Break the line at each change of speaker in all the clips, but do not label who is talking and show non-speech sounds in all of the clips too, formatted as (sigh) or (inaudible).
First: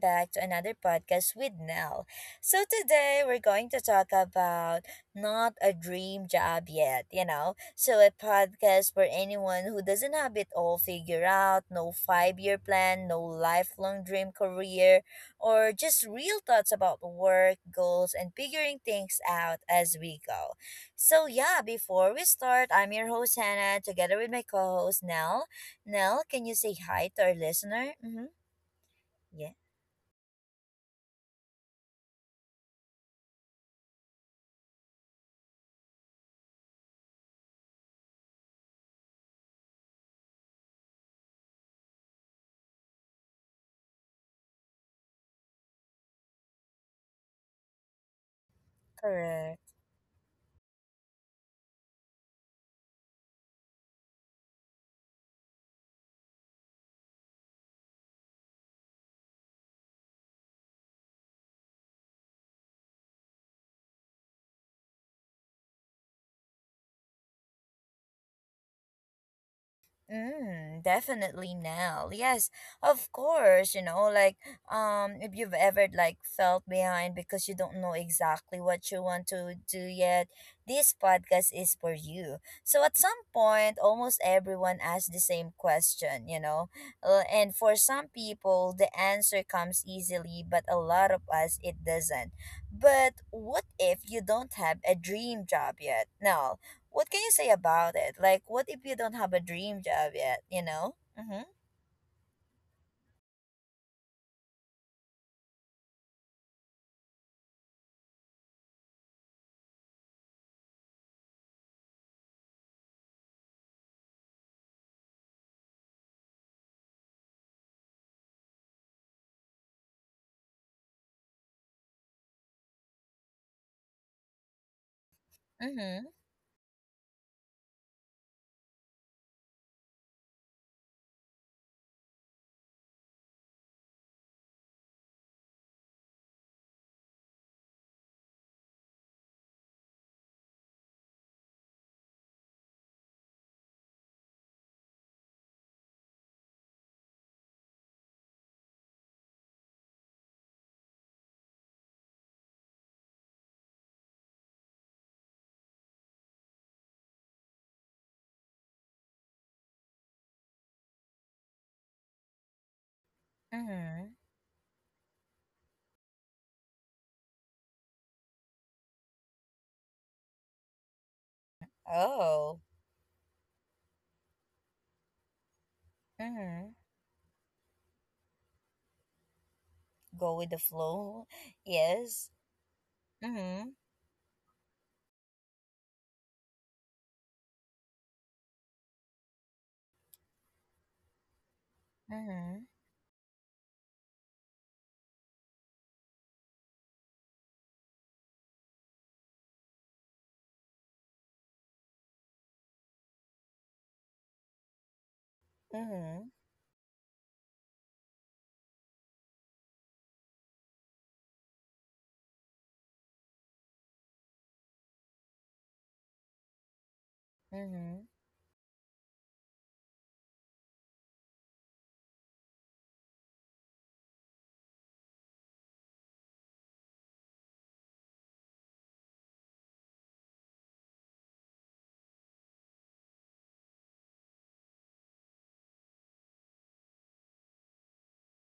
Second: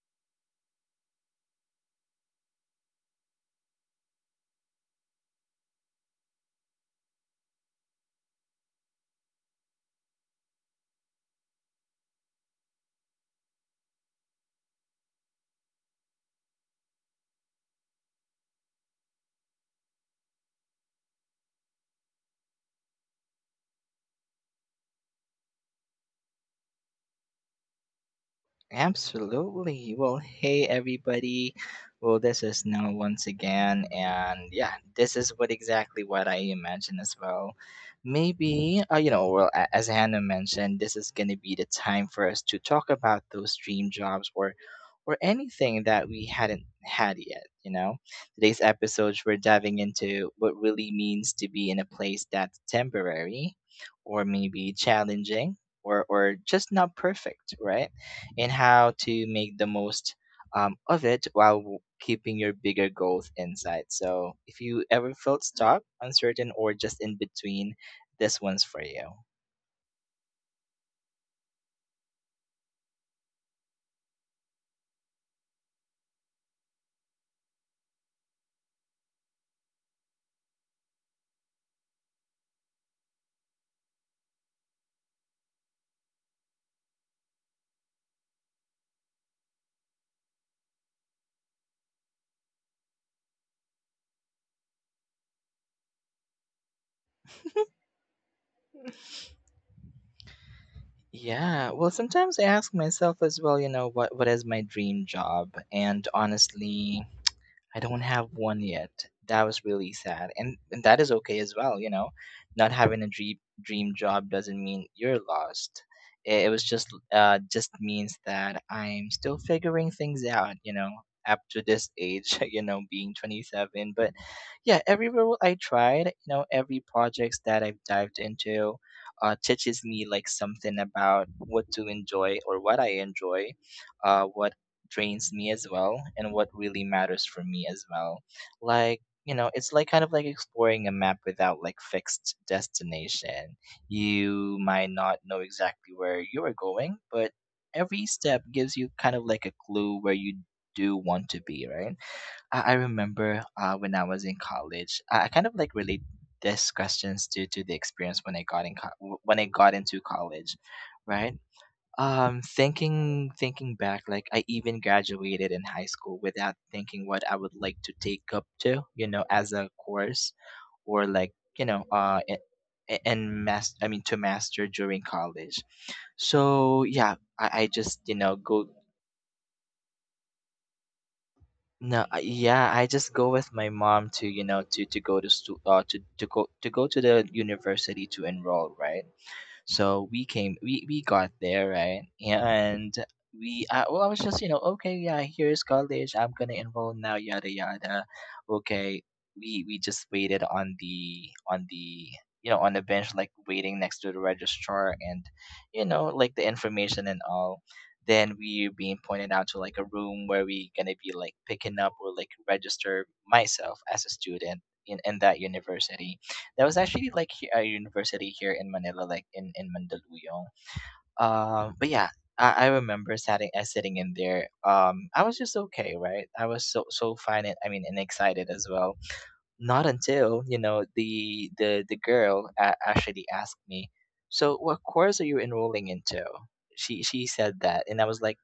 back to another podcast with Nell. So today we're going to talk about not a dream job yet, So a podcast for anyone who doesn't have it all figured out, no five-year plan, no lifelong dream career, or just real thoughts about work, goals, and figuring things out as we go. So yeah, before we start, I'm your host Hannah together with my co-host Nell. Nell, can you say hi to our listener? Mhm. Yeah.
Absolutely. Well, hey everybody. Well, this is Noah once again, and yeah, this is what exactly what I imagine as well. Maybe, as Hannah mentioned, this is gonna be the time for us to talk about those dream jobs, or anything that we hadn't had yet. You know, today's episodes we're
Correct.
diving into what really means to be in a place that's temporary, or maybe challenging, or just not perfect, right? And how to make the most of it while keeping your bigger goals in sight. So, if you ever felt stuck, uncertain, or just in between, this one's for you.
Mm, definitely now. Yes, of course, like if you've ever like felt behind because you don't know exactly what you want to do yet, this podcast is for you. So at some point, almost everyone asks the same question, you know. And for some people, the answer comes easily, but a lot of us it doesn't. But what if you don't have a dream job yet? No, what can you say about it? Like, what if you don't have a dream job yet? You know? Mm-hmm.
Yeah, well, sometimes I ask myself as well, you know, what is my dream job? And honestly, I don't have one yet. That was really sad. And that is okay as well, you know. Not having a dream job doesn't mean you're lost. It was just means that I'm still figuring things out, you know, up to this age, (laughs) you know, being 27. But yeah, every role I
Mm-hmm.
tried, you know, every projects that I've dived into teaches me like something about what to enjoy or what I enjoy, what drains me as well and what really matters for me as well, like you know, it's like kind of like exploring a map without like fixed destination. You might not know exactly where you are going, but every step gives you kind of like a clue where you do want to be, right? I remember when I was in college, I kind of like relate these questions to the experience when I got in co- when I got into college, right? Thinking back,
Mm-hmm.
like I even graduated in high school without thinking what I would like to take up to, you know, as a course, or like you know,
Oh.
I mean to master during college.
Mm-hmm.
So yeah, I just you know go
Go with the flow. (laughs)
no I-
Yes.
yeah I just go with
Mm-hmm.
my mom to you know to go to stu- to go to go to the university to enroll, right. So we came, we got there, right?
Mm-hmm.
And well, I was just, you know, okay, yeah, here's college. I'm gonna enroll now, yada yada. Okay, we just waited on the you know on the bench, like waiting next to the registrar, and you know,
Mm-hmm.
like the information and all. Then we being pointed out to like a room where we gonna be like picking up or like register myself as a student in, that university, that was actually like a
Mm-hmm.
university here in Manila, like in Mandaluyong. But yeah, I remember sitting in there. I was just okay, right? I was so fine. And, I mean, and excited as well. Not until you know the girl actually asked me, "So, what course are you enrolling into?" She said that, and I was like,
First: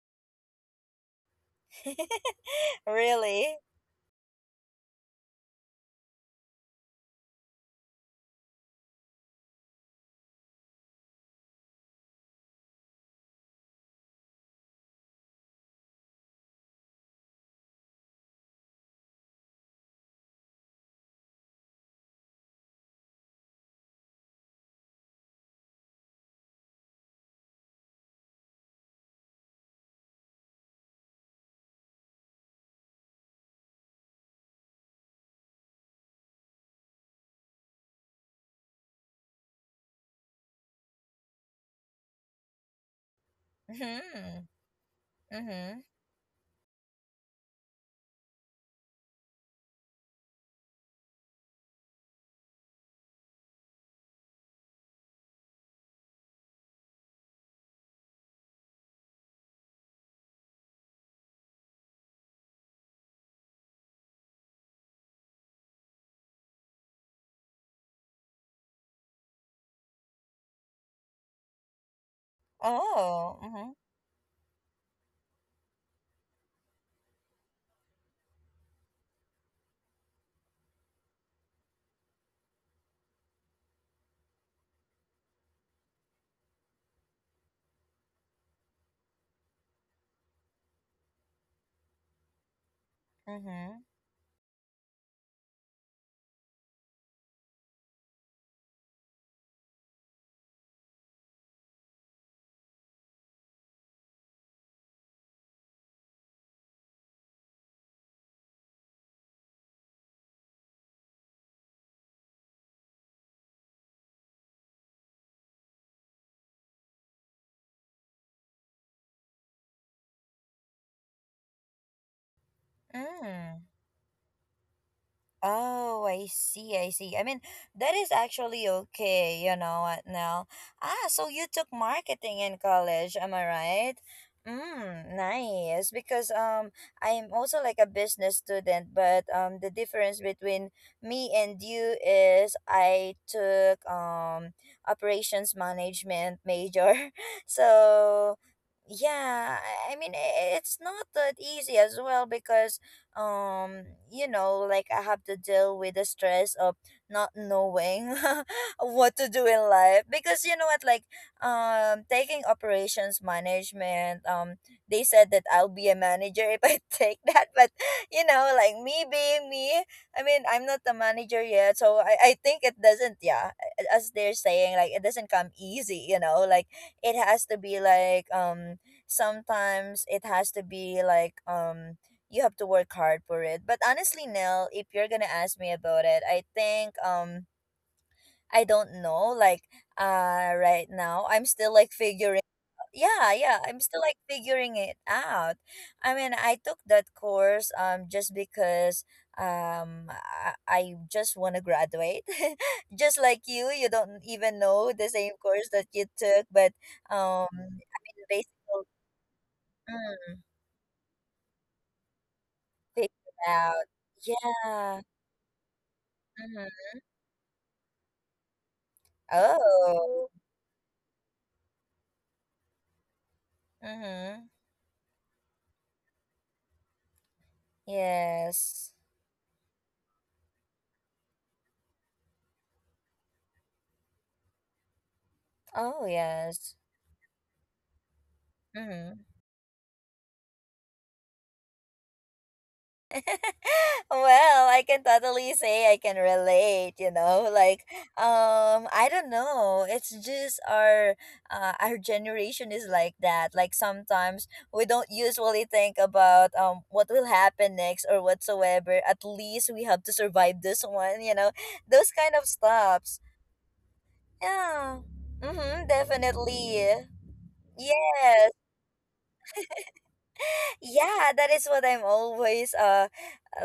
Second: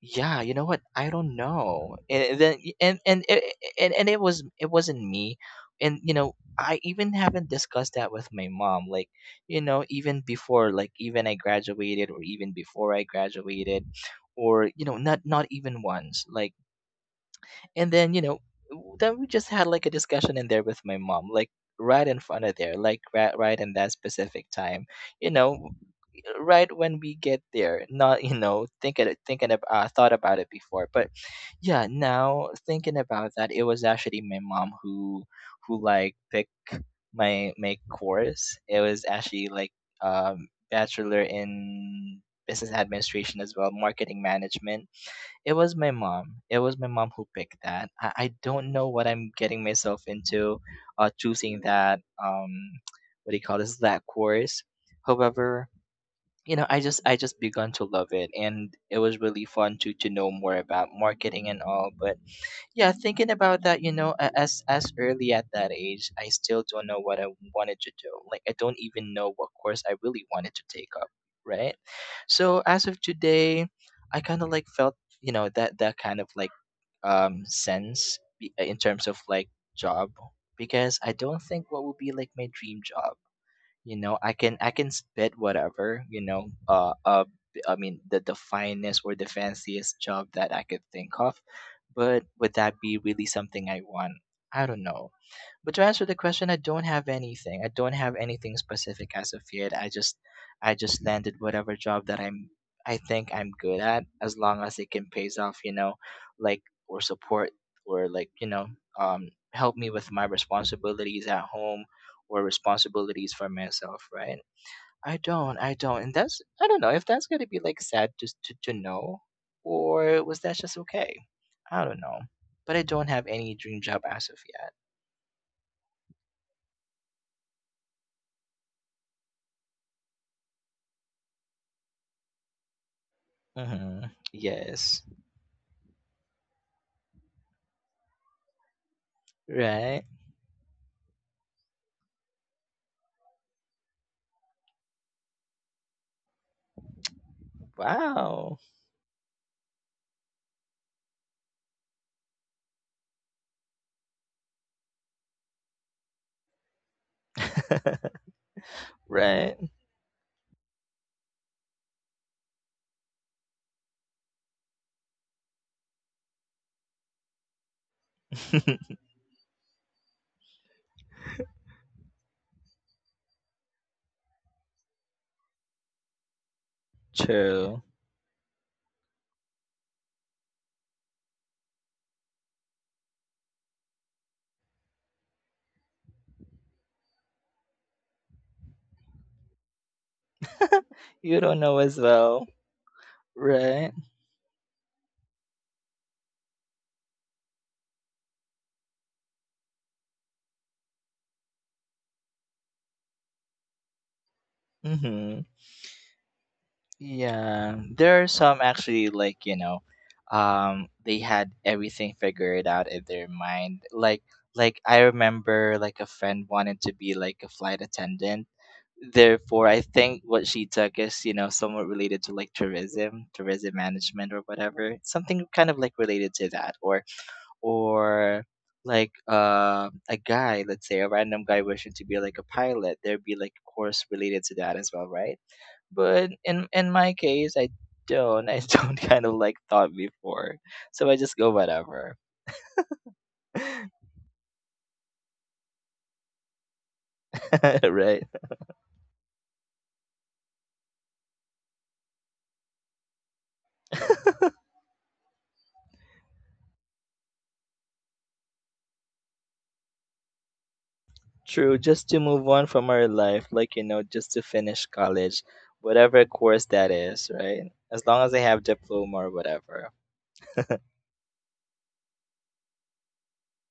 yeah you know what, I don't know.
(laughs)
And and it-
Really?
and, it was, it wasn't me. And you know I even haven't discussed that with my mom, like you know even before, like even I graduated or even before I graduated, or you know not even once, like. And then you know, then we just had like a discussion in there with my mom, like right in front of there, like right in that specific time, you know, right when we get there. Not you know thinking about, thought about it before, but yeah, now thinking about that, it was actually my mom who like picked my course. It was actually like bachelor in business administration as well, marketing
Mm-hmm.
management.
Mm-hmm.
It was my mom who picked that. I don't know what I'm getting myself into, uh, choosing that, um, what do you call this, that course. However, you know I just begun to love it, and it was really fun to know more about marketing and all. But yeah, thinking about that, you know, as early at that age, I still don't know what I wanted to do. Like I don't even know what course I really wanted to take up, right? So as of
Oh.
today,
Mm-hmm.
I kind of like felt, you know, that, that kind of like sense in terms of like job, because I don't think what would be like my dream job. You know, I can spit whatever, you know, I mean the finest or the fanciest job that I could think of. But would that be really something
Mm-hmm.
I want? I don't know. But to answer the question, I don't have anything. I don't have anything specific as of yet. I just landed whatever job that I think I'm good at, as long as it can pays off, you know, like, or support, or like, you know, um, help me with my responsibilities at home, or responsibilities for myself, right? I don't. And that's, I don't know if that's gonna be like sad to to know, or was that just okay? I don't know. But I don't have any
Mm.
dream job as of yet.
Oh, I see, I see. I mean, that is actually okay, you know what now? Ah, so you took marketing in college, am I right?
Mm-hmm. Yes.
Mm, nice. Because I'm also like a business student, but the
Right.
difference between me and you is I took operations management major. (laughs) So
Wow.
yeah, it's not that easy as well because um you know like I have to deal with the stress of not
(laughs)
knowing (laughs) what to do in
Right.
life because you know what like taking operations management they said that I'll be a manager if I (laughs) take that but you know like
(laughs)
me being me I'm not the manager yet so I think it doesn't yeah as they're saying like it doesn't come easy you know like it has to
True.
be like sometimes it has to be like you have to work hard for it. But honestly, Nell, if you're gonna ask me about it, I think I don't know. Like right
(laughs)
now
You
I'm
don't know
still
as
like
well.
figuring yeah, yeah, I'm
Right.
still like figuring it out. I mean I took that course just because I just wanna graduate. (laughs) Just like you don't even know the same
Mm-hmm.
course that you took, but
Yeah.
I
There are
mean basically
some actually, like, you know,
mm,
they had everything figured out in
figure it
their mind.
out.
Like I
Yeah.
remember like a friend
Mm-hmm.
wanted to be like a flight attendant. Therefore, I think
Oh.
what she took is, you know, somewhat related to like tourism, management or
Mm-hmm.
whatever. Something kind of like related to that, or
Yes.
like, a guy, let's say a random guy wishing to be like a pilot, there'd be like a course related to that as well, right?
Oh,
But in
yes.
my case, I don't. I (laughs) don't
Mm-hmm.
kind of like thought before. So I just go whatever.
(laughs)
(laughs)
Well, I can totally say I can relate, you know, like
Right?
I don't know. It's just our generation is like that. Like sometimes we don't usually think about what will happen next or whatsoever. At least we have to survive this one, you know.
True, just
Those
to
kind
move
of
on from our
stops.
life, like, you know, just to finish
Yeah.
college,
Mhm,
whatever course that
definitely.
is, right? As long as they
Yes.
have diploma or whatever.
Yeah, that is what I'm always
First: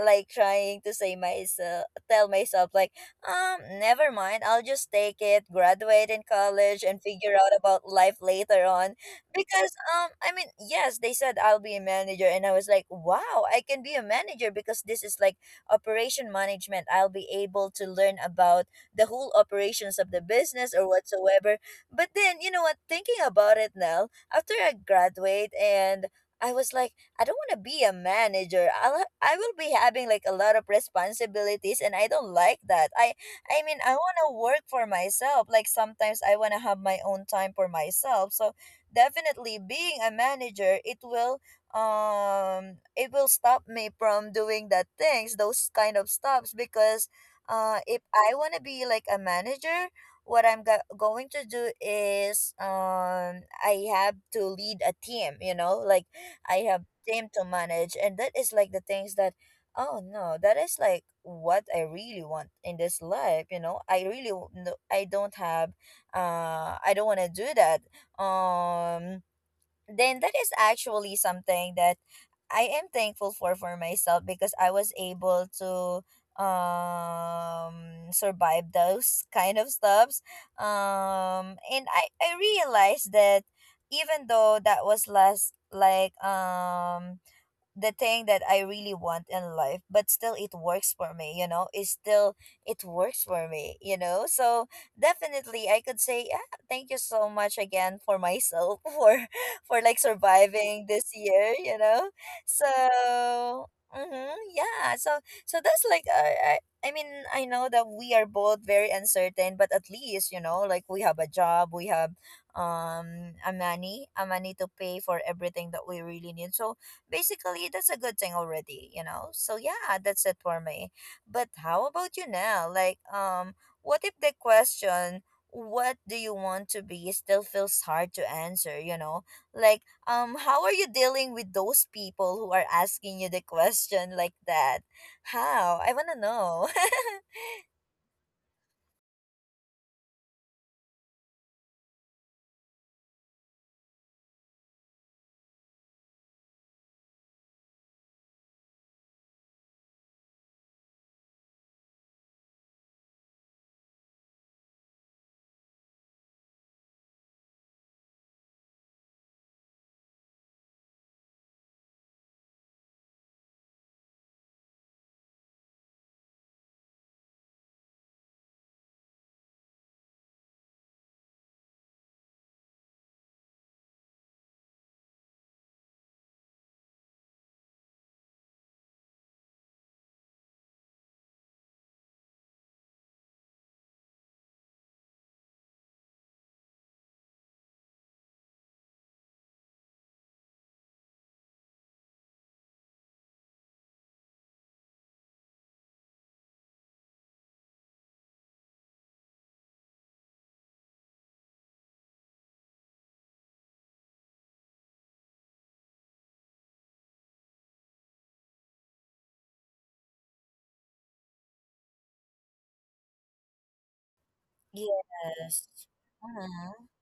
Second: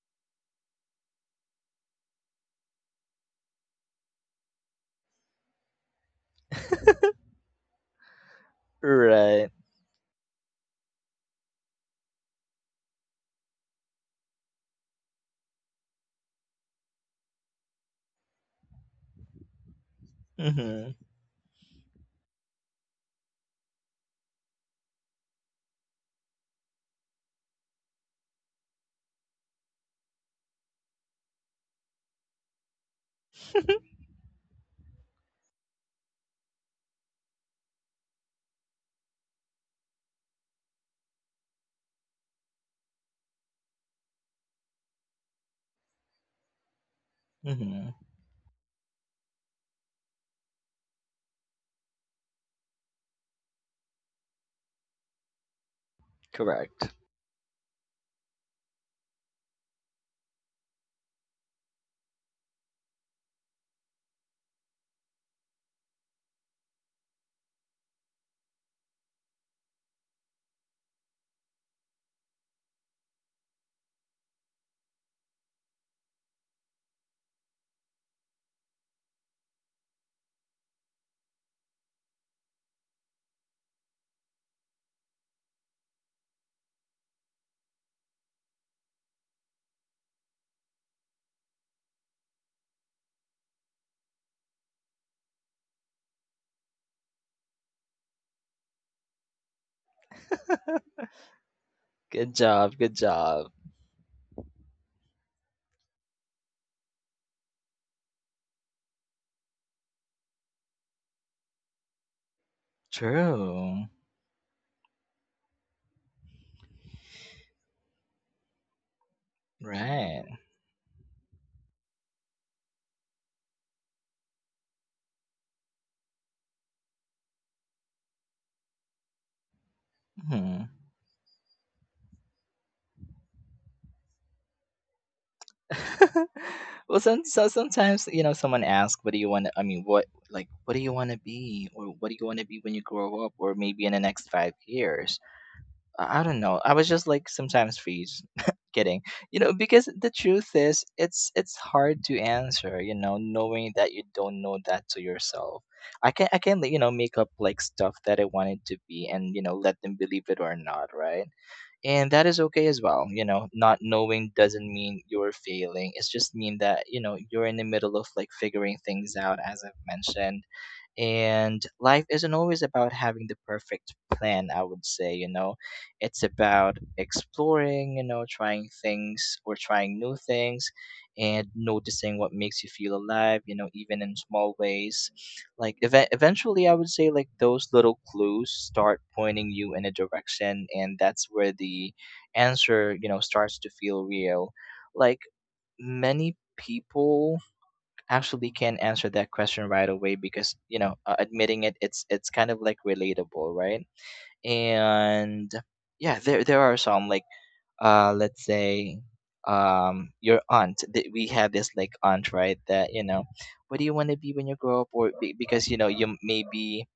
like trying to say myself tell myself like never mind, I'll just take it, graduate in college and figure out about life later on
Right.
because I mean yes they said I'll be a manager and I was like wow I can be a manager because this is like operation management, I'll be able to learn about the whole operations of the business or
Mm-hmm.
whatsoever. But then you know what, thinking about it now, after I graduate, and I was like, I don't want to be a manager. I will be having like a lot of responsibilities and I don't like that. I mean,
(laughs)
I want to work for myself. Like sometimes I want to have my own time for myself. So definitely being a manager, it will stop me from doing that things, those kind of stops because
Mm-hmm.
if I want to be like a manager, what I'm going to do is I have to lead a team, you know? Like I have
Correct.
team to manage and that is like the things that oh no, that is like what I really want in this life you know no, I don't have I don't want to do that. um then that is actually something that I am thankful for myself because I was able to survive those (laughs) kind of stuffs. And I realized that even though that was last like the thing that I really want in life, but still it works for me, you know? It's still, it works for me, you know? So definitely I could say, yeah, thank you so much again for myself (laughs) for like surviving this year, you know?
Good
So,
job. Good job.
mm-hmm, yeah. So, so that's like, I mean, I know that we are both very uncertain, but at least, you know, like we have a job, we have um a
True.
money, a money to pay for everything that we really need. So basically that's a good thing already, you know. So yeah, that's it
Right.
for me. But how about you now, like what if the question what do you want to be still feels hard to answer, you know? Like how are
Hmm.
you dealing with those people who are asking you the question like that? How, I want to know.
(laughs) Well, so sometimes you know someone asks, "What do you want to? I mean, what, like what do you want to be, or what do you want to be when you grow up, or maybe in the next 5 years?" I don't know. I was just like sometimes freeze. (laughs) Kidding. You know, because the truth is it's hard to answer, you know, knowing that you don't know that to yourself. I can, like, you know, make up like stuff that I want it to be and, you know, let them believe it or not, right? And that is okay as well. You know, not knowing doesn't mean you're failing. It's just mean that, you know, you're in the middle of like figuring things out, as I've mentioned. And life isn't always about having the perfect plan, I would say, you know. It's about exploring, you know, trying things or trying new things, and noticing what makes you feel alive, you know, even in small ways. Like, eventually I would say like those little clues start pointing you in a direction, and that's where the answer, you know, starts to feel real. Like, many people actually can answer that question right away, because you know, admitting it, it's kind of like relatable, right? And yeah, there are some like, uh, let's say, um, your aunt, that we have this like aunt, right, that you know, what do you want to be when you
(laughs)
grow up, or
Yes.
because you know you maybe,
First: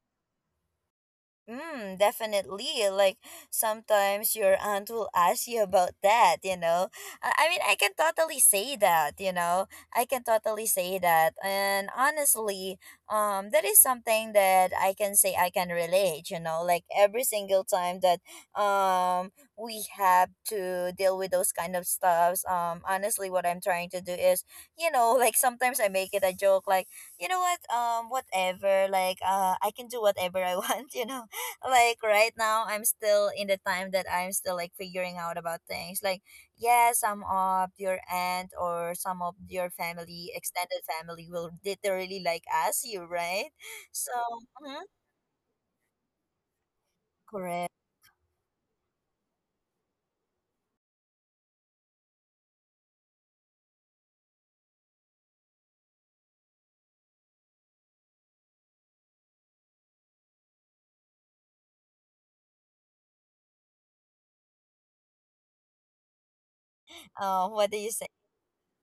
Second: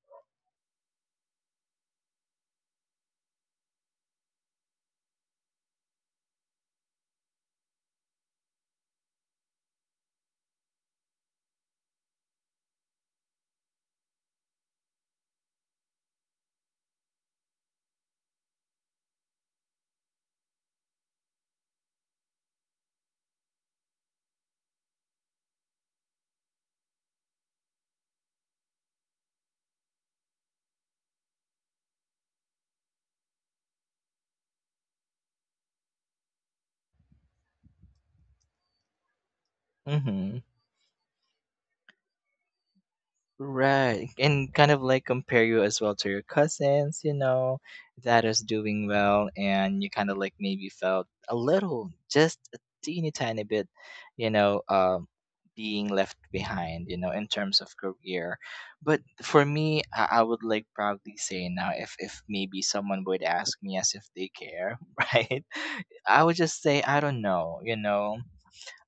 Mm, definitely. Like sometimes your aunt will ask you about that, you know. I mean, I can totally say that, you know. I can totally say that. And honestly, that is something that I can say I can relate, you know. Like every single time that um we have to deal with those kind of stuffs, honestly what I'm trying to do is, you know, like sometimes I make it a joke like, you know what? Whatever, like I can do whatever I want, (laughs) you know. Like right now I'm still in the time that I'm still like figuring out about things. Like yeah, some of your aunt or some of your family,
mm-hmm.
extended family, will literally like ask you, right?
Right.
So
And kind of
mhm,
like compare you as well to your cousins, you know,
correct.
that is doing well. And you kind of like maybe felt a little, just a teeny tiny bit, you know, being left behind, you know, in terms of career. But for me, I would like proudly say now, if maybe someone would ask me as if they care, (laughs) right? I would just say, I don't know,
What
you
do you say?
know,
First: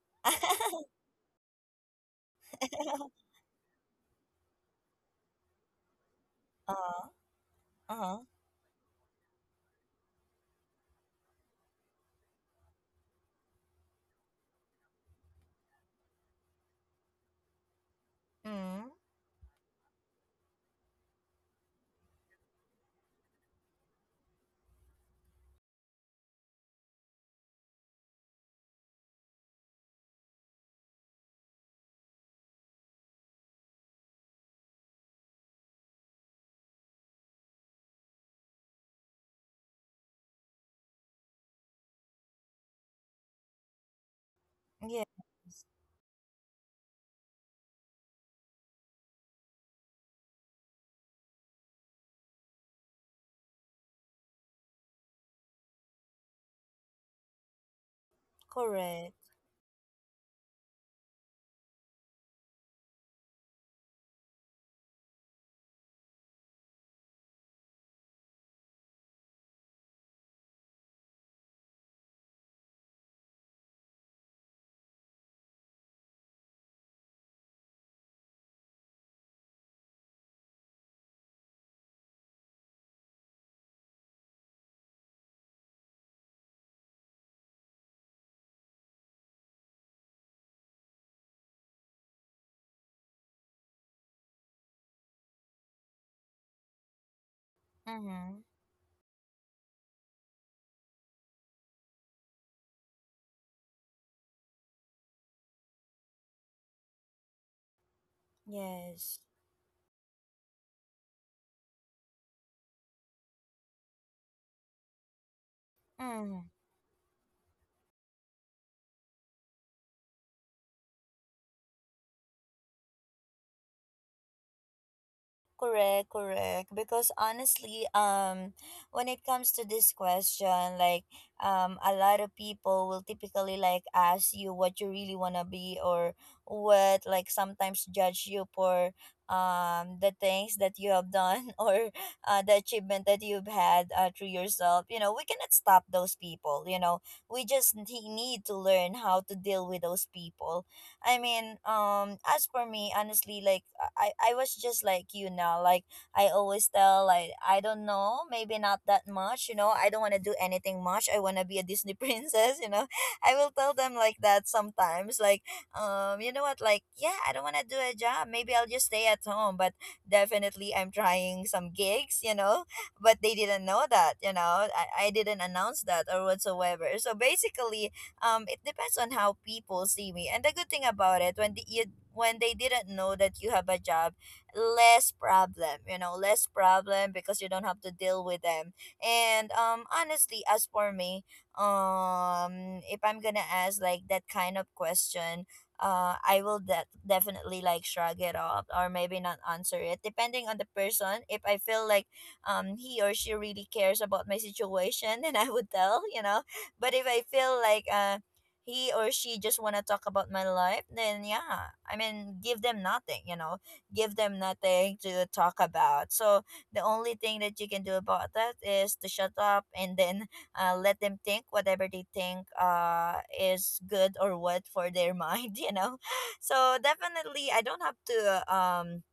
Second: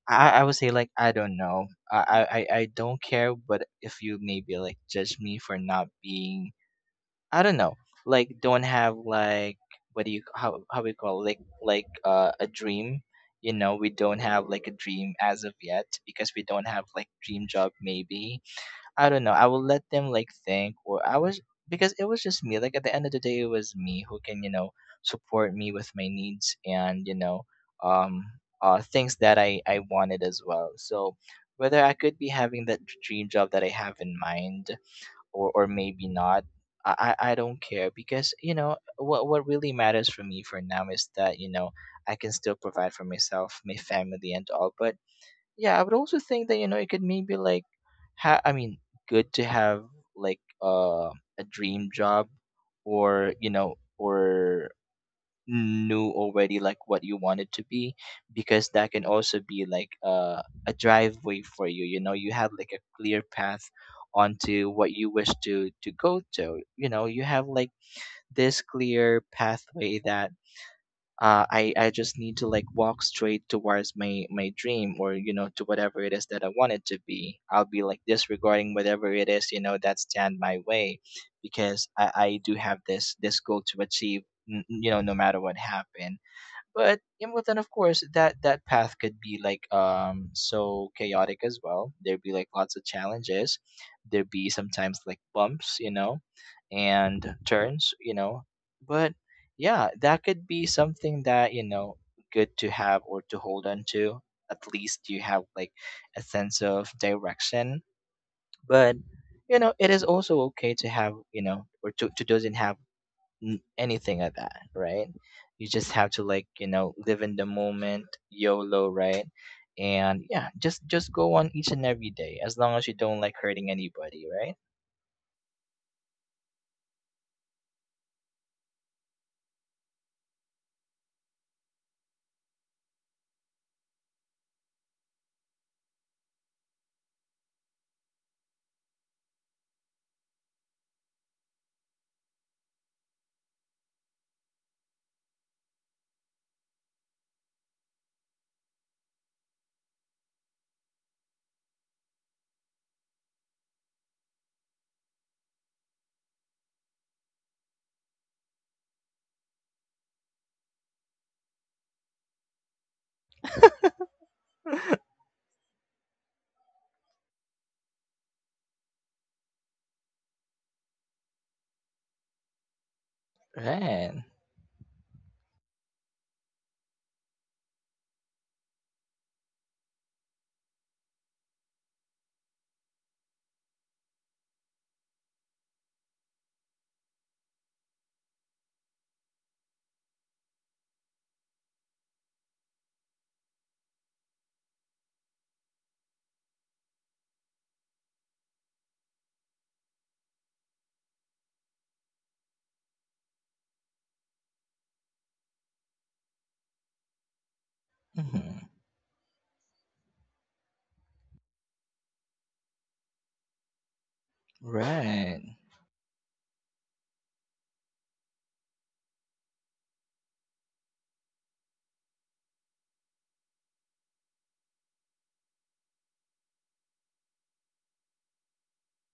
(laughs)
I would say like I don't know. I, I I don't care. But if you maybe like judge me for not being,
uh,
I don't know,
uh,
like don't have like, what do you, how we call it? Like a dream. You know, we don't have like a dream as of yet because we don't have like dream job maybe,
mm,
I don't know. I will let them like think, or I was, because it was just me. Like at the end of the day, it was me who can support me with my needs and um things that I wanted as well. So whether I could be having that dream job that I have in mind, or maybe not. I don't care because you know what really matters for me for now is that you know I can still provide for myself, my family, and all. But
yeah,
yeah, I would also think that you know it could maybe like, I mean, good to have like a dream job, or you know, or knew already like what you want it to be, because that can
correct.
also be like a driveway for you. You know, you have like a clear path onto what you wish to go to. You know, you have like this clear pathway that I just need to like walk straight towards my dream or you know to whatever it is that I want it to be. I'll be like disregarding whatever it is you know that stand my way, because I do have this goal to achieve. You know, no matter what happen but yeah, but then of course that path could be like so chaotic as well. There'd be like lots of challenges. There'd be sometimes like bumps, you know, and turns, you
Mm-hmm.
know. But yeah, that could be something that, you know, good to have or to hold on to. At least you have like a sense of direction. But
Yes.
you know, it is also okay to have, you know, or to doesn't have anything of that, right? You just have to
Mm.
like, you know, live in the moment, YOLO, right? And yeah, just go on each and every day as long as you don't like hurting anybody, right?
Correct, correct. Because honestly, when it comes to this question, like, a lot of people will typically like ask you what you really wanna be or what, like sometimes judge you for the things that you have done (laughs) or the achievement that you've had through yourself. You know, we cannot stop those people. You know, we need to learn how to deal with those people. I mean, as for me, honestly, like I was just like you now. Like I always tell, like I don't know, maybe not that much. You know, I don't want to do anything much. I want to be a Disney (laughs) princess. You know, I will tell them like that sometimes. Like, you know what? Like, yeah, I don't want to do a job. Maybe I'll just stay at home. But definitely, I'm trying some gigs. You know, but they didn't know that.
Right.
You know, I didn't announce that or whatsoever. So basically, it depends on how people see me. And the good thing about it, when they didn't know that you have a job, less problem, you know, less problem because you don't have to deal with them. And honestly, as for me, if I'm gonna ask like that kind of question, definitely like shrug it off or maybe not answer it, depending on the person. If I feel like he or she really cares about my situation, (laughs) then I would tell, you know. (laughs) But if I feel like
Mm-hmm.
he or she just want to talk about my life, then yeah, I mean, give them nothing, you know, give them nothing to
Right.
talk about. So the only thing that you can do about that is to shut up and then let them think whatever they think is good or what for their mind, (laughs) you know. So definitely, I don't have to uh, um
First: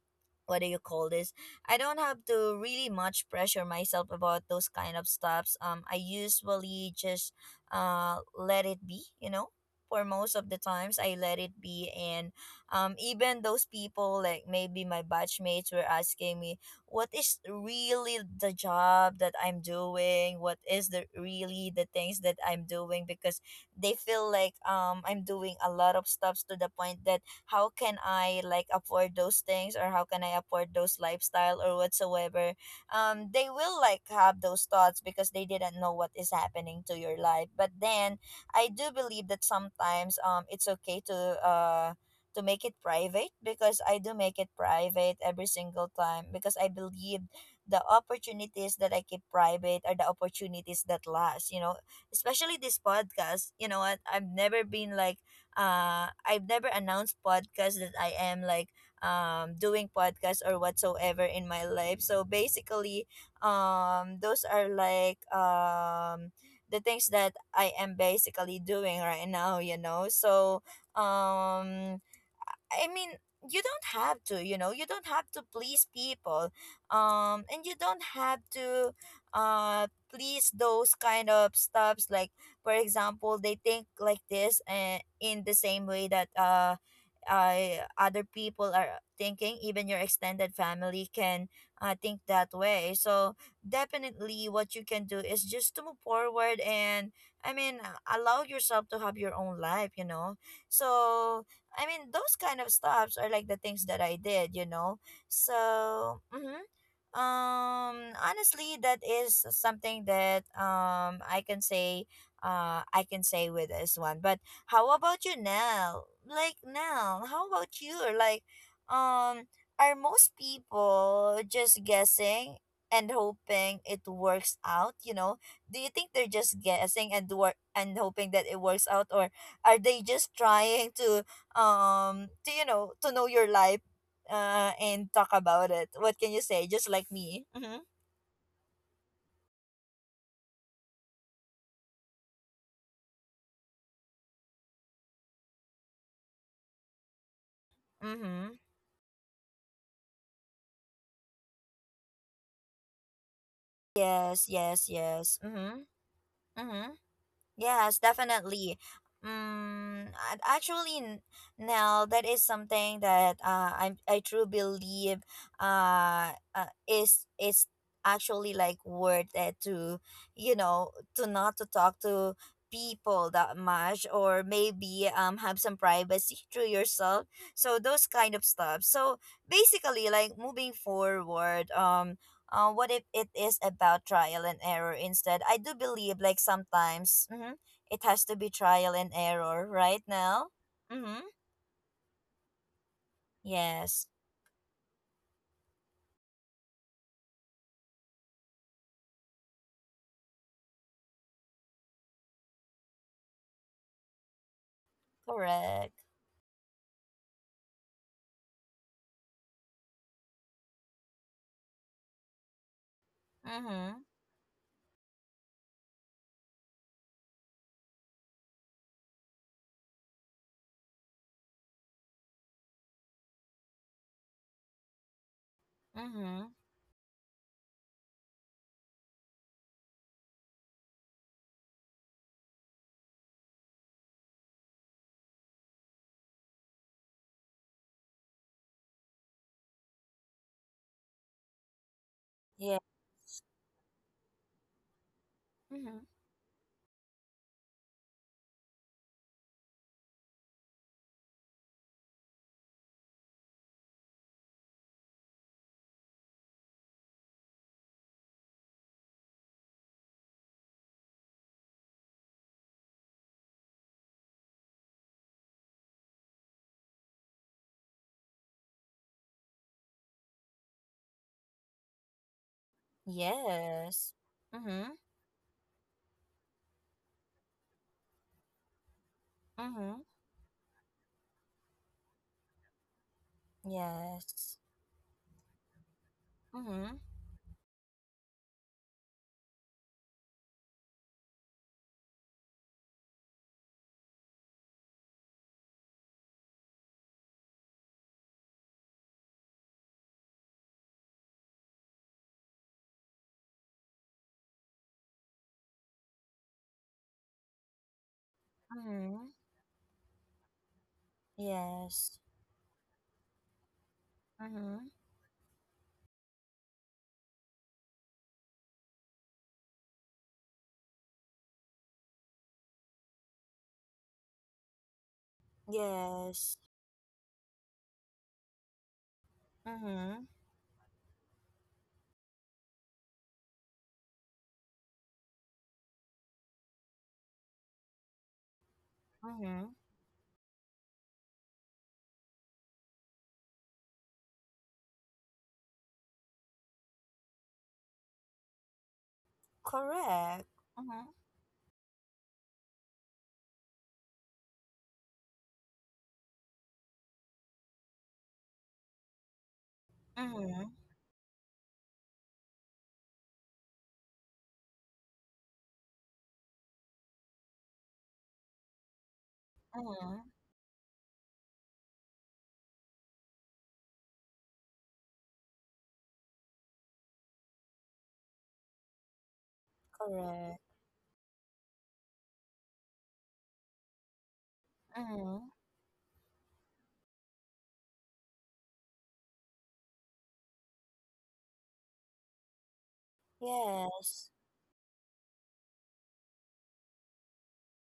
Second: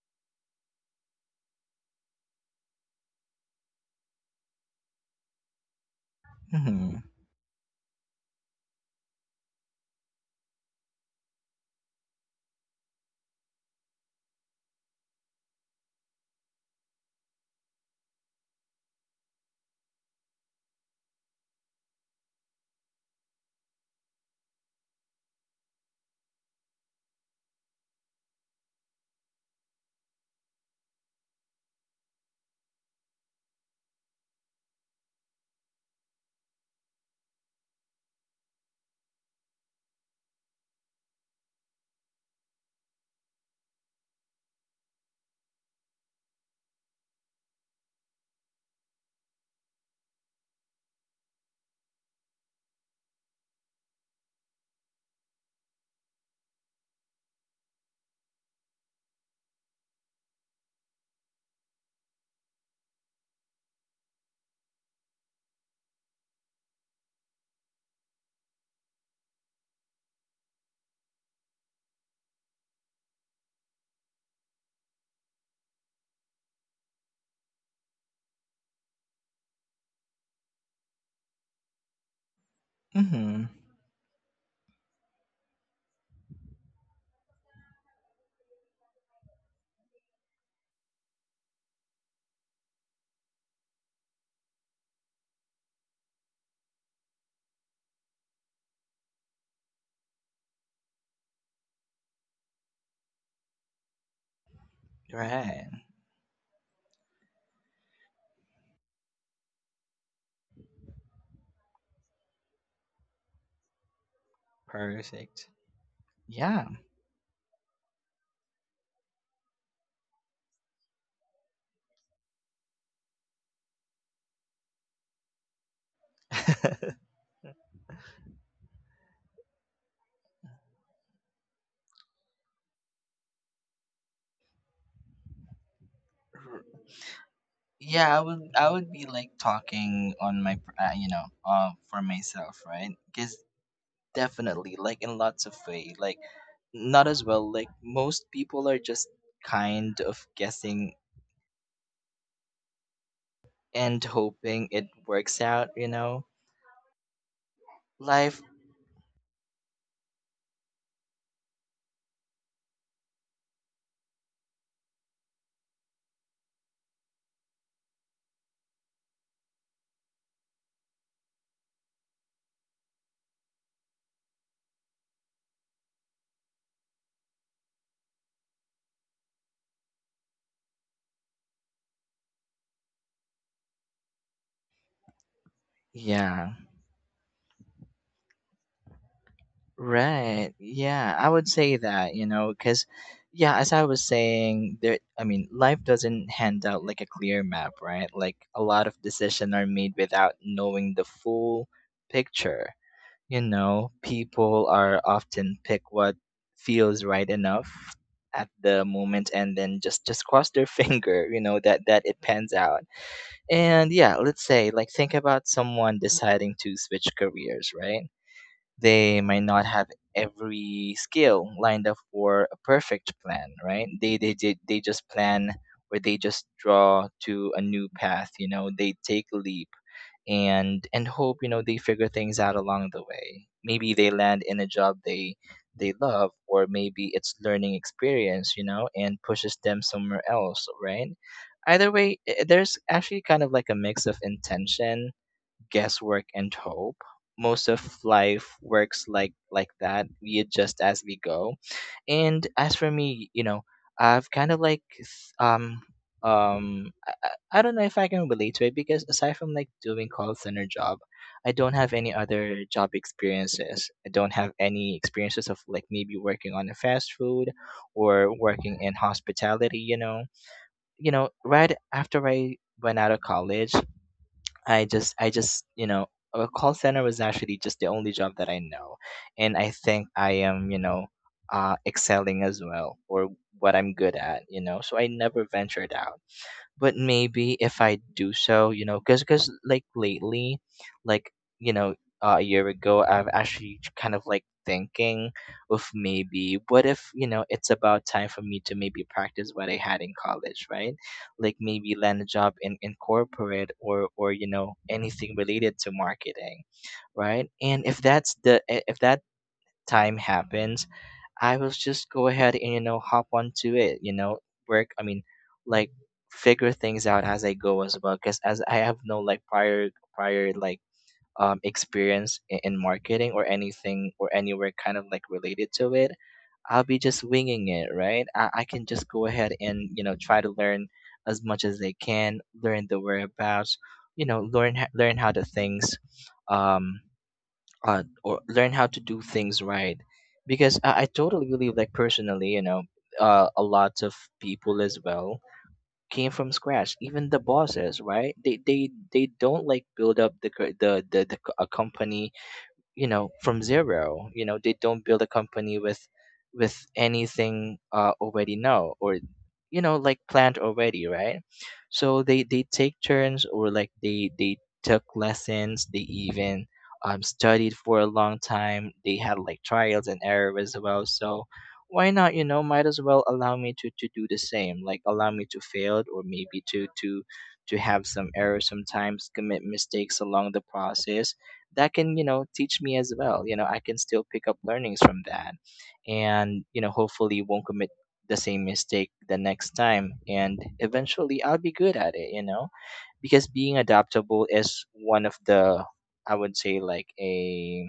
what do you call this? I don't have to really much pressure myself about those kind of stuffs. I usually
Mm-hmm.
just let it be. For most of the times I let it be. And even those people like maybe my batchmates were asking me what is really the job that I'm doing, what is the really the things that I'm doing, because they feel like I'm doing a lot of stuffs to the point that how can I like afford those things, or how can I afford those lifestyle or whatsoever. They will like have those thoughts because they didn't know what is happening to your life. But then I do believe that sometimes it's okay to to make it private, because I do make it private every single time, because I believe the opportunities that I keep private are the opportunities that last, you know, especially this podcast. You know what? I've never been like I've never announced podcast that I am like doing podcast or whatsoever in my life. So basically those are like the things that I am basically doing right now, you know. So um I mean, you don't have to, you know, you don't have to please people. And you don't have to uh please those kind of stuffs, like for example,
Mm-hmm.
they think like this. And in the same way that I, other people are thinking, even your extended family can think that way. So definitely what you can do is just to move forward and, I mean, allow yourself to have your own life, you know. So, I mean, those kind of stops are like the things that I did, you know.
Right.
So, mm-hmm. um, Honestly, that is something that I can say with this one. But how about you
Perfect.
now? Like
Yeah.
now, how about you? Like, um, are most people just guessing and hoping it works out, you know? Do you think they're just
(laughs) R-
guessing and work and hoping that it works out, or are they just trying to you know, to know your life and talk about it? What can you say? Just like me. Mm-hmm.
yeah, I would be like talking on my you know, for myself, right? Cuz definitely, like in lots of way, like not as well. Like most
Mm-hmm.
people are just kind of guessing and
Yes,
hoping it
yes,
works
yes,
out.
mm-hmm.
You know,
Mm-hmm. Yes,
life.
definitely. Mm, now that is something that I truly believe is actually like worth it to, you know, to not to talk to people that much, or maybe have some privacy (laughs) through yourself. So those kind of stuff. So basically, like moving forward, what if it is about trial and error instead? I do believe like
Yeah,
sometimes, mm-hmm, it has to be trial and error right now.
right. Yeah, I
Mm-hmm.
would say that. You know, because yeah, as I was
Yes.
saying, there. I mean, life doesn't hand out like a clear map, right? Like a lot of decisions are made without knowing the full picture. You know, people are often pick
Correct.
what feels right enough at the moment and then just cross their (laughs) finger, you know, that it pans out. And
Mm-hmm.
yeah, let's say like think about someone deciding to switch careers, right? They might not have every skill lined up for a perfect plan, right? They just plan or they just
Mm-hmm.
draw to a new path, you know, they take a leap and hope you know they figure things out along the way. Maybe they land in a job they love, or maybe it's learning experience, you know, and pushes them somewhere else, right? Either way, there's
Yeah.
actually kind of like a mix of intention,
Mm-hmm.
guesswork and hope. Most of life works like that. We adjust as we go. And as for me, you know, I've kind of like I don't know if I can relate to it because aside from like doing call center job, I don't have any other job experiences. I don't have any experiences of like maybe working on a fast food or working in hospitality, you know. You know, right after I went out of college,
Yes.
I
Mm-hmm.
just I just you know a call center was actually just the only job that I know, and I
Mm-hmm.
think I am you know excelling as well or what I'm good at,
Yes.
you know, so I never ventured out. But
Mm-hmm.
maybe if I do so, you know, because like lately, like you know, a year ago, I've actually kind of like thinking of maybe what if you know it's about time for me to maybe practice what I had in college, right? Like maybe land a job in corporate or you know anything related to marketing, right? And if that's the if that
Mm-hmm.
time happens, I was just
Yes.
go ahead and you know hop onto it, you know,
Mm-hmm.
work. I mean, like figure things out as I go as well, because as I have no like prior like experience in marketing or anything or anywhere kind of like related to it.
Yes.
I'll be just winging it, right? I can just go ahead and you know
Mm-hmm.
try to learn as much as I can, learn the whereabouts, you know, learn learn how the things um or learn how to do things
Mm-hmm.
right because I totally believe like personally you know a lot of people as well came from scratch. Even the bosses, right? They don't like build up
Correct.
the
Mm-hmm.
a company you know from zero. You know, they don't build a company with anything already know or you know like planned
Mm-hmm.
already, right? So they take turns, or like they took lessons. They even studied for a long time. They had like trials
Mm-hmm.
and error as well. So why not, you know, might as well allow me to do the same, like allow me to fail or maybe to have some errors, sometimes commit mistakes along
Correct.
the process that can you know teach me as well. You know, I can still pick up learnings from
Mm-hmm.
that and you know hopefully won't commit the same mistake the next time, and eventually I'll be good at it, you know, because being
Yes.
adaptable is one of the I would say like a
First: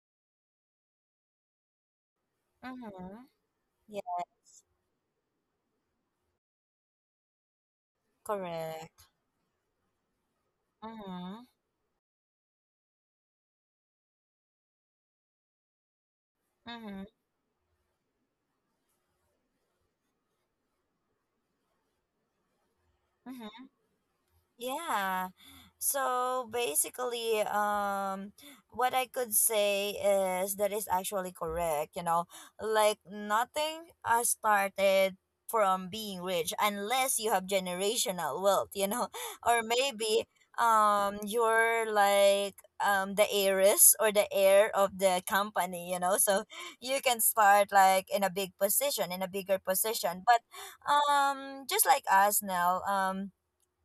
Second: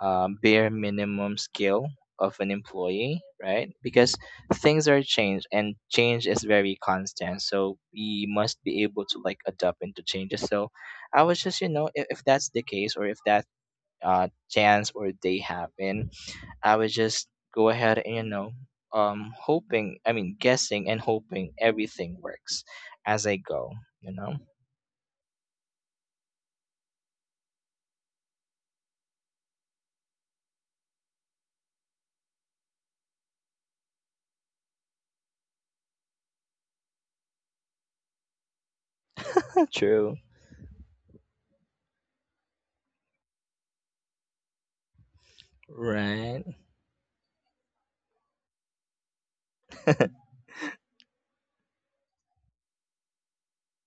bare minimum skill of an employee,
Mhm.
right? Because
Yeah,
things are changed and change is very constant, so we must be able
correct.
to like adapt into changes. So I was
Mhm.
just you know if that's the case or if that chance or they happen, I would
Mhm.
just go ahead and you know, hoping. I mean, guessing and hoping everything works as I
Mhm.
go. You know,
Yeah. So basically, what I could say is that is actually correct. You know, like nothing started from being rich, unless you have generational wealth. You know, (laughs) or
(laughs) true,
maybe you're like the heiress or the heir of the company. You know,
right?
so you can start like in a big position, in a bigger position. But just like us now,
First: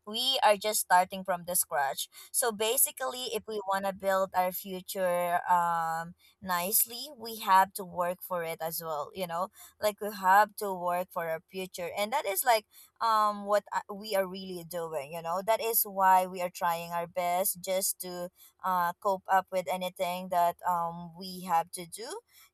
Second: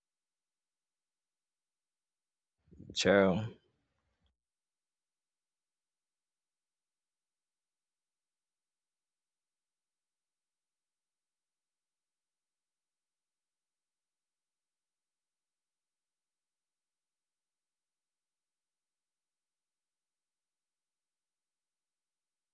we are just starting from the scratch. So
(laughs)
basically, if
True.
we want to build our future nicely, we have to work for it as well, you know? Like we have to work for our future. And that is like what I- we are really doing, you know? That is why we are trying our best just to cope up with anything that we have to do.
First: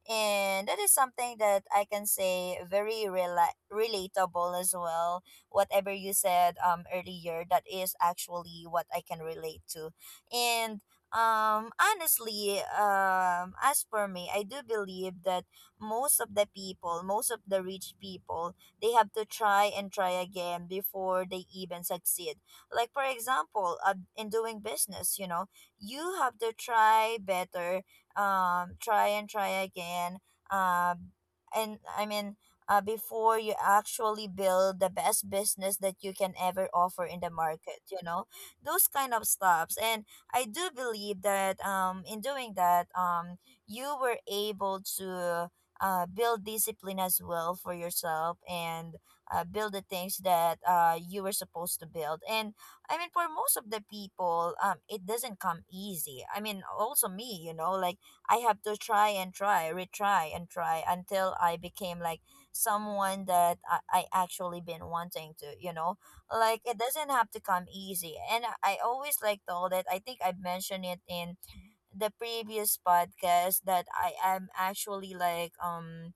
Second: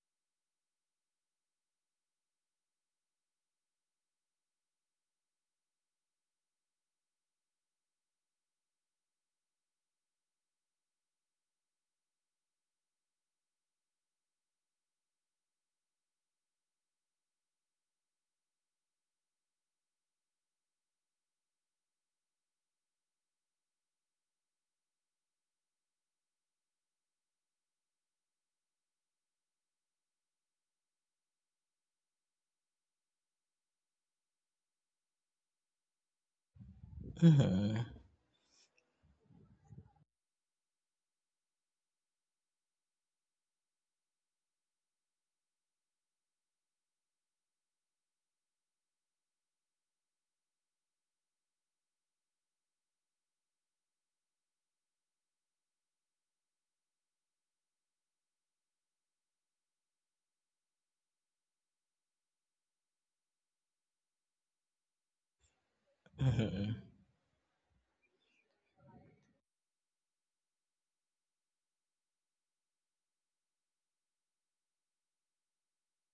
And that is something that I can say very relatable as well. Whatever you said earlier, that is actually what I can relate to. And honestly, as for me, I do believe that most of the people, most of the rich people, they have to try and try again before they even succeed. Like for example, in doing business, you know, you have to try better, try and try again, um and, I mean, before you actually build the best business that you can ever offer in the market,
Hmm.
you know, those kind of stops. And I do believe that in doing that, you were able to build discipline as well for yourself, and build the things that you were supposed to build. And, I mean, for most of the people, it doesn't come easy. I mean, also me, you know, like I have to try and try, retry and try until I became like someone that I actually been wanting to, you know? Like
Hmm.
it doesn't have to come easy. And I always like told it, I think I've mentioned it in the previous podcast, that I am actually like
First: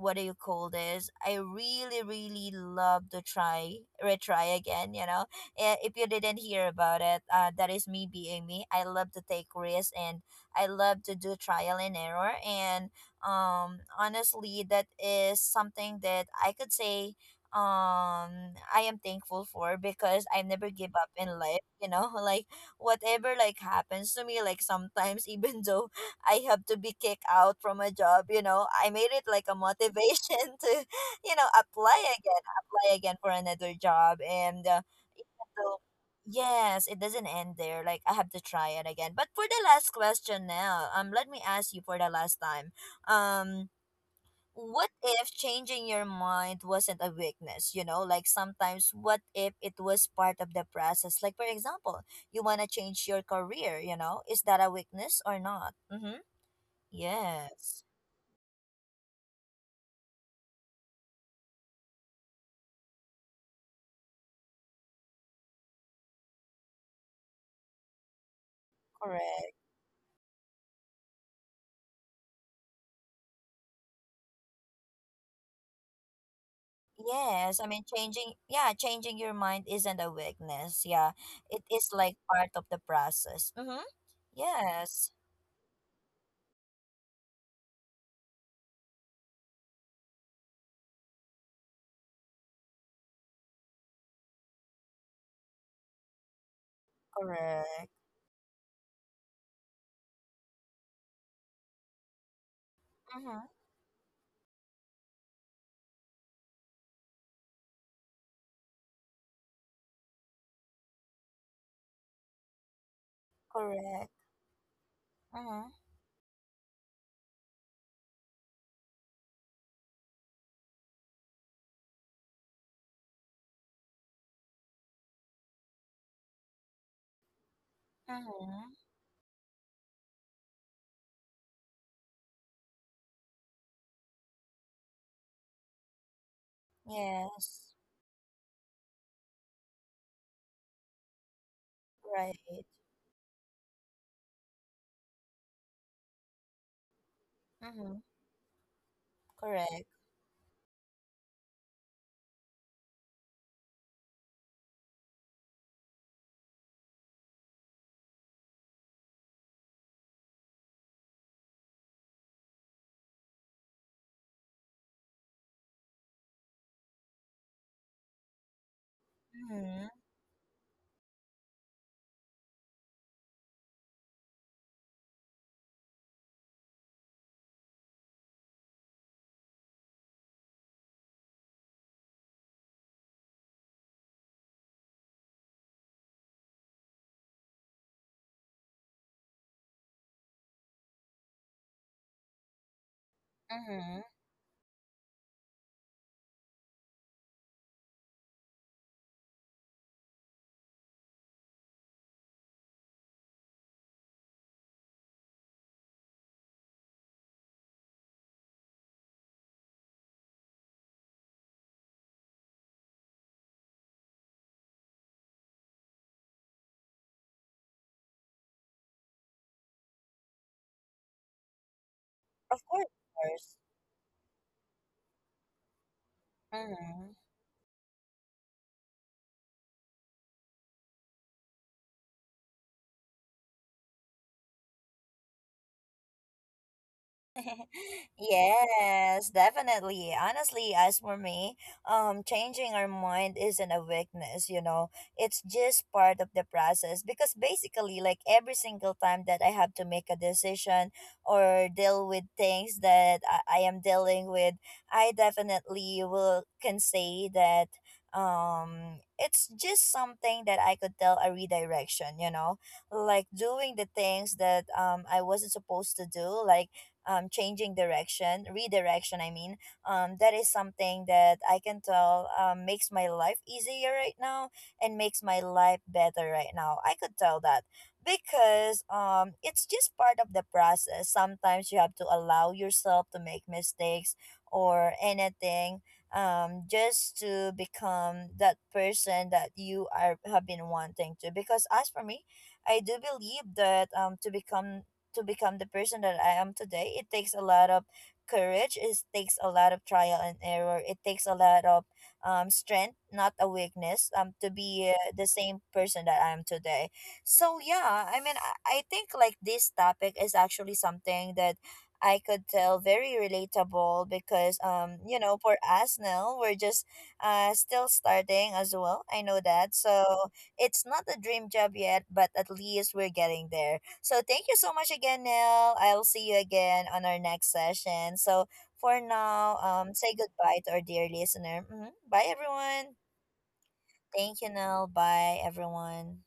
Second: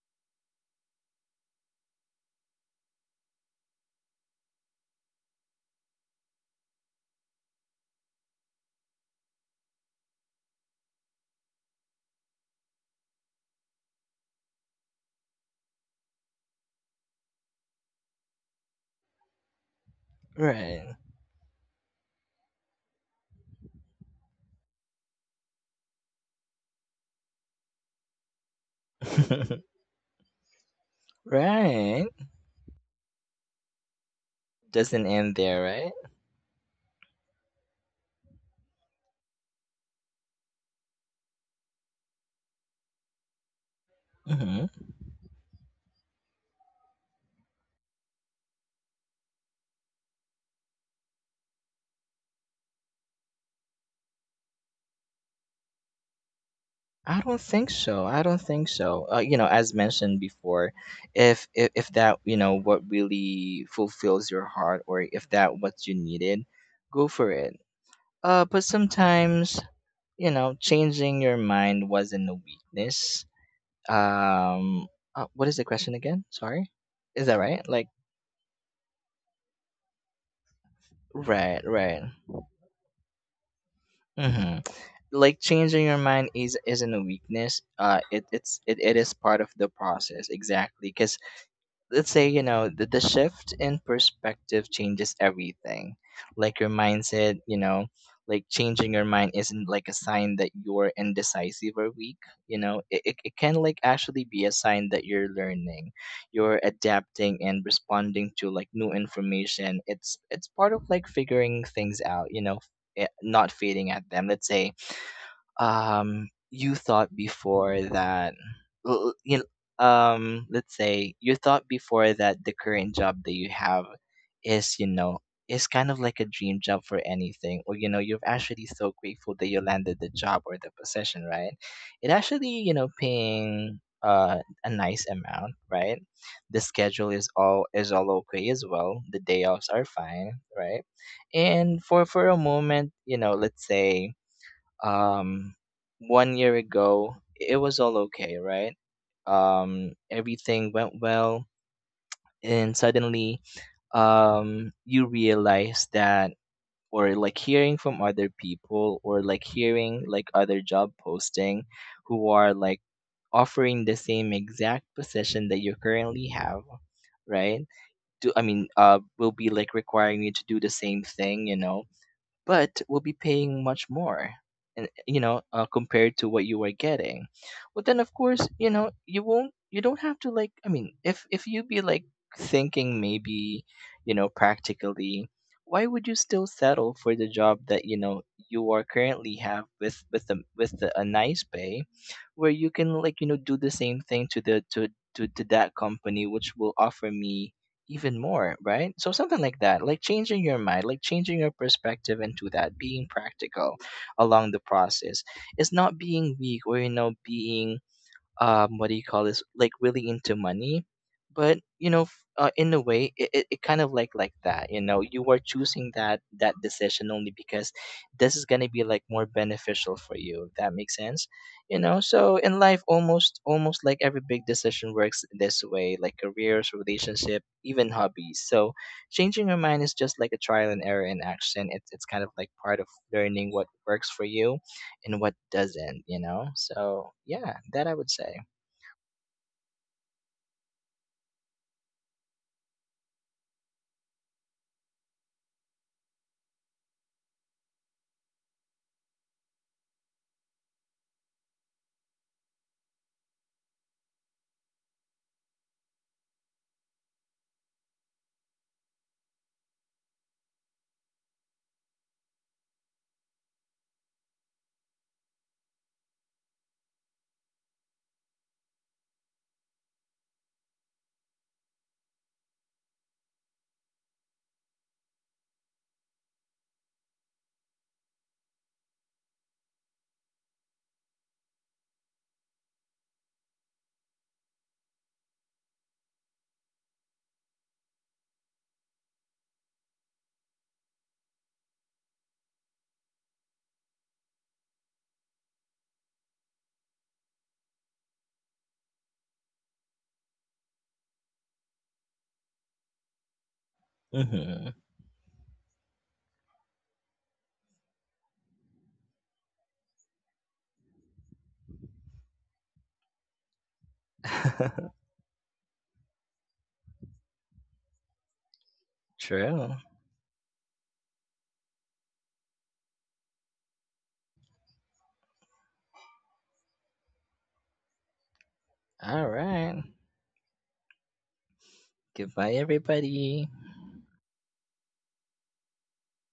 what do you call this? I really, really love to try, retry again, you know. Eh, if you didn't hear about it, that is me being me. I love to take risks, and I love to do trial and error. And honestly, that is something that I could say I am thankful for, because I never
Right.
give up in life, you know, (laughs) like whatever like happens to me, like sometimes (laughs) even though I have to be kicked out from a job, you know, I made it like a
(laughs)
motivation (laughs) to, you know, apply
right.
again, apply again for another job. And
Doesn't end
even
there,
though,
right?
yes, it doesn't end there, like I have to try it again. But for the last question now, let me ask you for the last time. um
Hmm.
what if changing your mind wasn't a weakness, you know? Like sometimes, what if it was part of the process? Like for example, you want to change your career, you know, is that a weakness or not? Mm-hmm.
I don't think
Yes.
so. I don't think so. You know, as mentioned before, if that you know what really fulfills your heart, or if that what you needed, go for it. But
Correct.
sometimes you know, changing your mind wasn't a weakness. Um, what is the question again? Sorry, is that
Yes,
right?
I mean,
Like,
changing, yeah, changing your mind isn't a weakness. Yeah,
right,
it is
right.
like part of the process. Mm-hmm.
Mm-hmm.
Yes.
Like changing your mind is isn't a weakness. It is part of the process exactly. Because, let's say you know the shift in perspective changes everything, like your mindset, you know,
Correct.
like changing your mind isn't like a sign that you're indecisive or weak. You know, it
Mm-hmm.
can like actually be a sign that you're learning. You're adapting and responding to like new information. It's part of like figuring things out, you know, eh, not fading at
Correct.
them, let's say.
Mm-hmm.
You thought before that you know, let's say you thought before that the current job that you have is you know is kind of like a dream job for anything, or you know you're actually
Mm-hmm.
so grateful that you landed the job or the position, right? It actually you know paying a nice amount, right? The schedule is all
Yes.
okay as well. The day offs are fine, right? And for a
Right.
moment you know let's say um one year ago it was all
Mm-hmm.
okay, right?
Correct.
Everything went well, and suddenly you realize that or like hearing from other people or like hearing like other job posting who are like offering the same exact position that you currently have, right? Do I mean will be like
Mhm,
requiring you to do the same thing, you know, but will be paying much more, and you know compared to what you are getting. But then of course you know you won't you don't have to like I mean if you be like thinking maybe you know practically, why would you still settle for the job that you know you are currently have with a nice pay, where you can like you know do the same
mhm.
thing to the to that company which will offer me even more, right? So something like that, like changing your mind, like changing your perspective into that, being practical along the process. It's not being weak or you know being what do you call this? Like really into money, but you know, in a way, it kind of like that. You know, you are choosing that decision only because this is gonna be like more beneficial for you. If that makes sense, you know. So in
Of
life,
course, of course.
almost like every big decision works this way, like careers,
Mhm.
relationship, even hobbies. So changing your mind is just like a trial and error in action. It's kind of like part of learning what works for you and what doesn't, you know? So, yeah,
(laughs)
that I would say.
Yes, definitely. Honestly, as for me, changing our mind isn't a weakness, you know. It's just part of the process, because basically, like every single time that I have to make a decision or deal with things that I am dealing with, I definitely will can say that it's just something that I could tell a redirection, you know. Like doing the things that I wasn't supposed to do, like changing direction, redirection, I mean, that is something that I can tell, makes my life easier right now, and makes my life better right now. I could tell that, because it's just part of the process. Sometimes you have to allow yourself to make mistakes or anything, just to become that person that you are have been wanting to. Because as for me, I do believe that to become the person that I am today, it takes a lot of courage. It takes a lot of trial and error. It takes a lot of strength, not a weakness, to
Hmm.
be the same person that I am today. So yeah, I mean, I think like this topic is actually something that I could tell very relatable, because
(laughs)
you know, for us now, we're just still starting as well. I know
True.
that. So it's not a dream job yet, but at least we're getting there. So thank you so much again, Nell. I'll see you again on our next session. So for
All
now,
right.
say goodbye to our dear listener. Hmm. Bye,
Goodbye,
everyone.
everybody.
Thank you, Nell. Bye, everyone.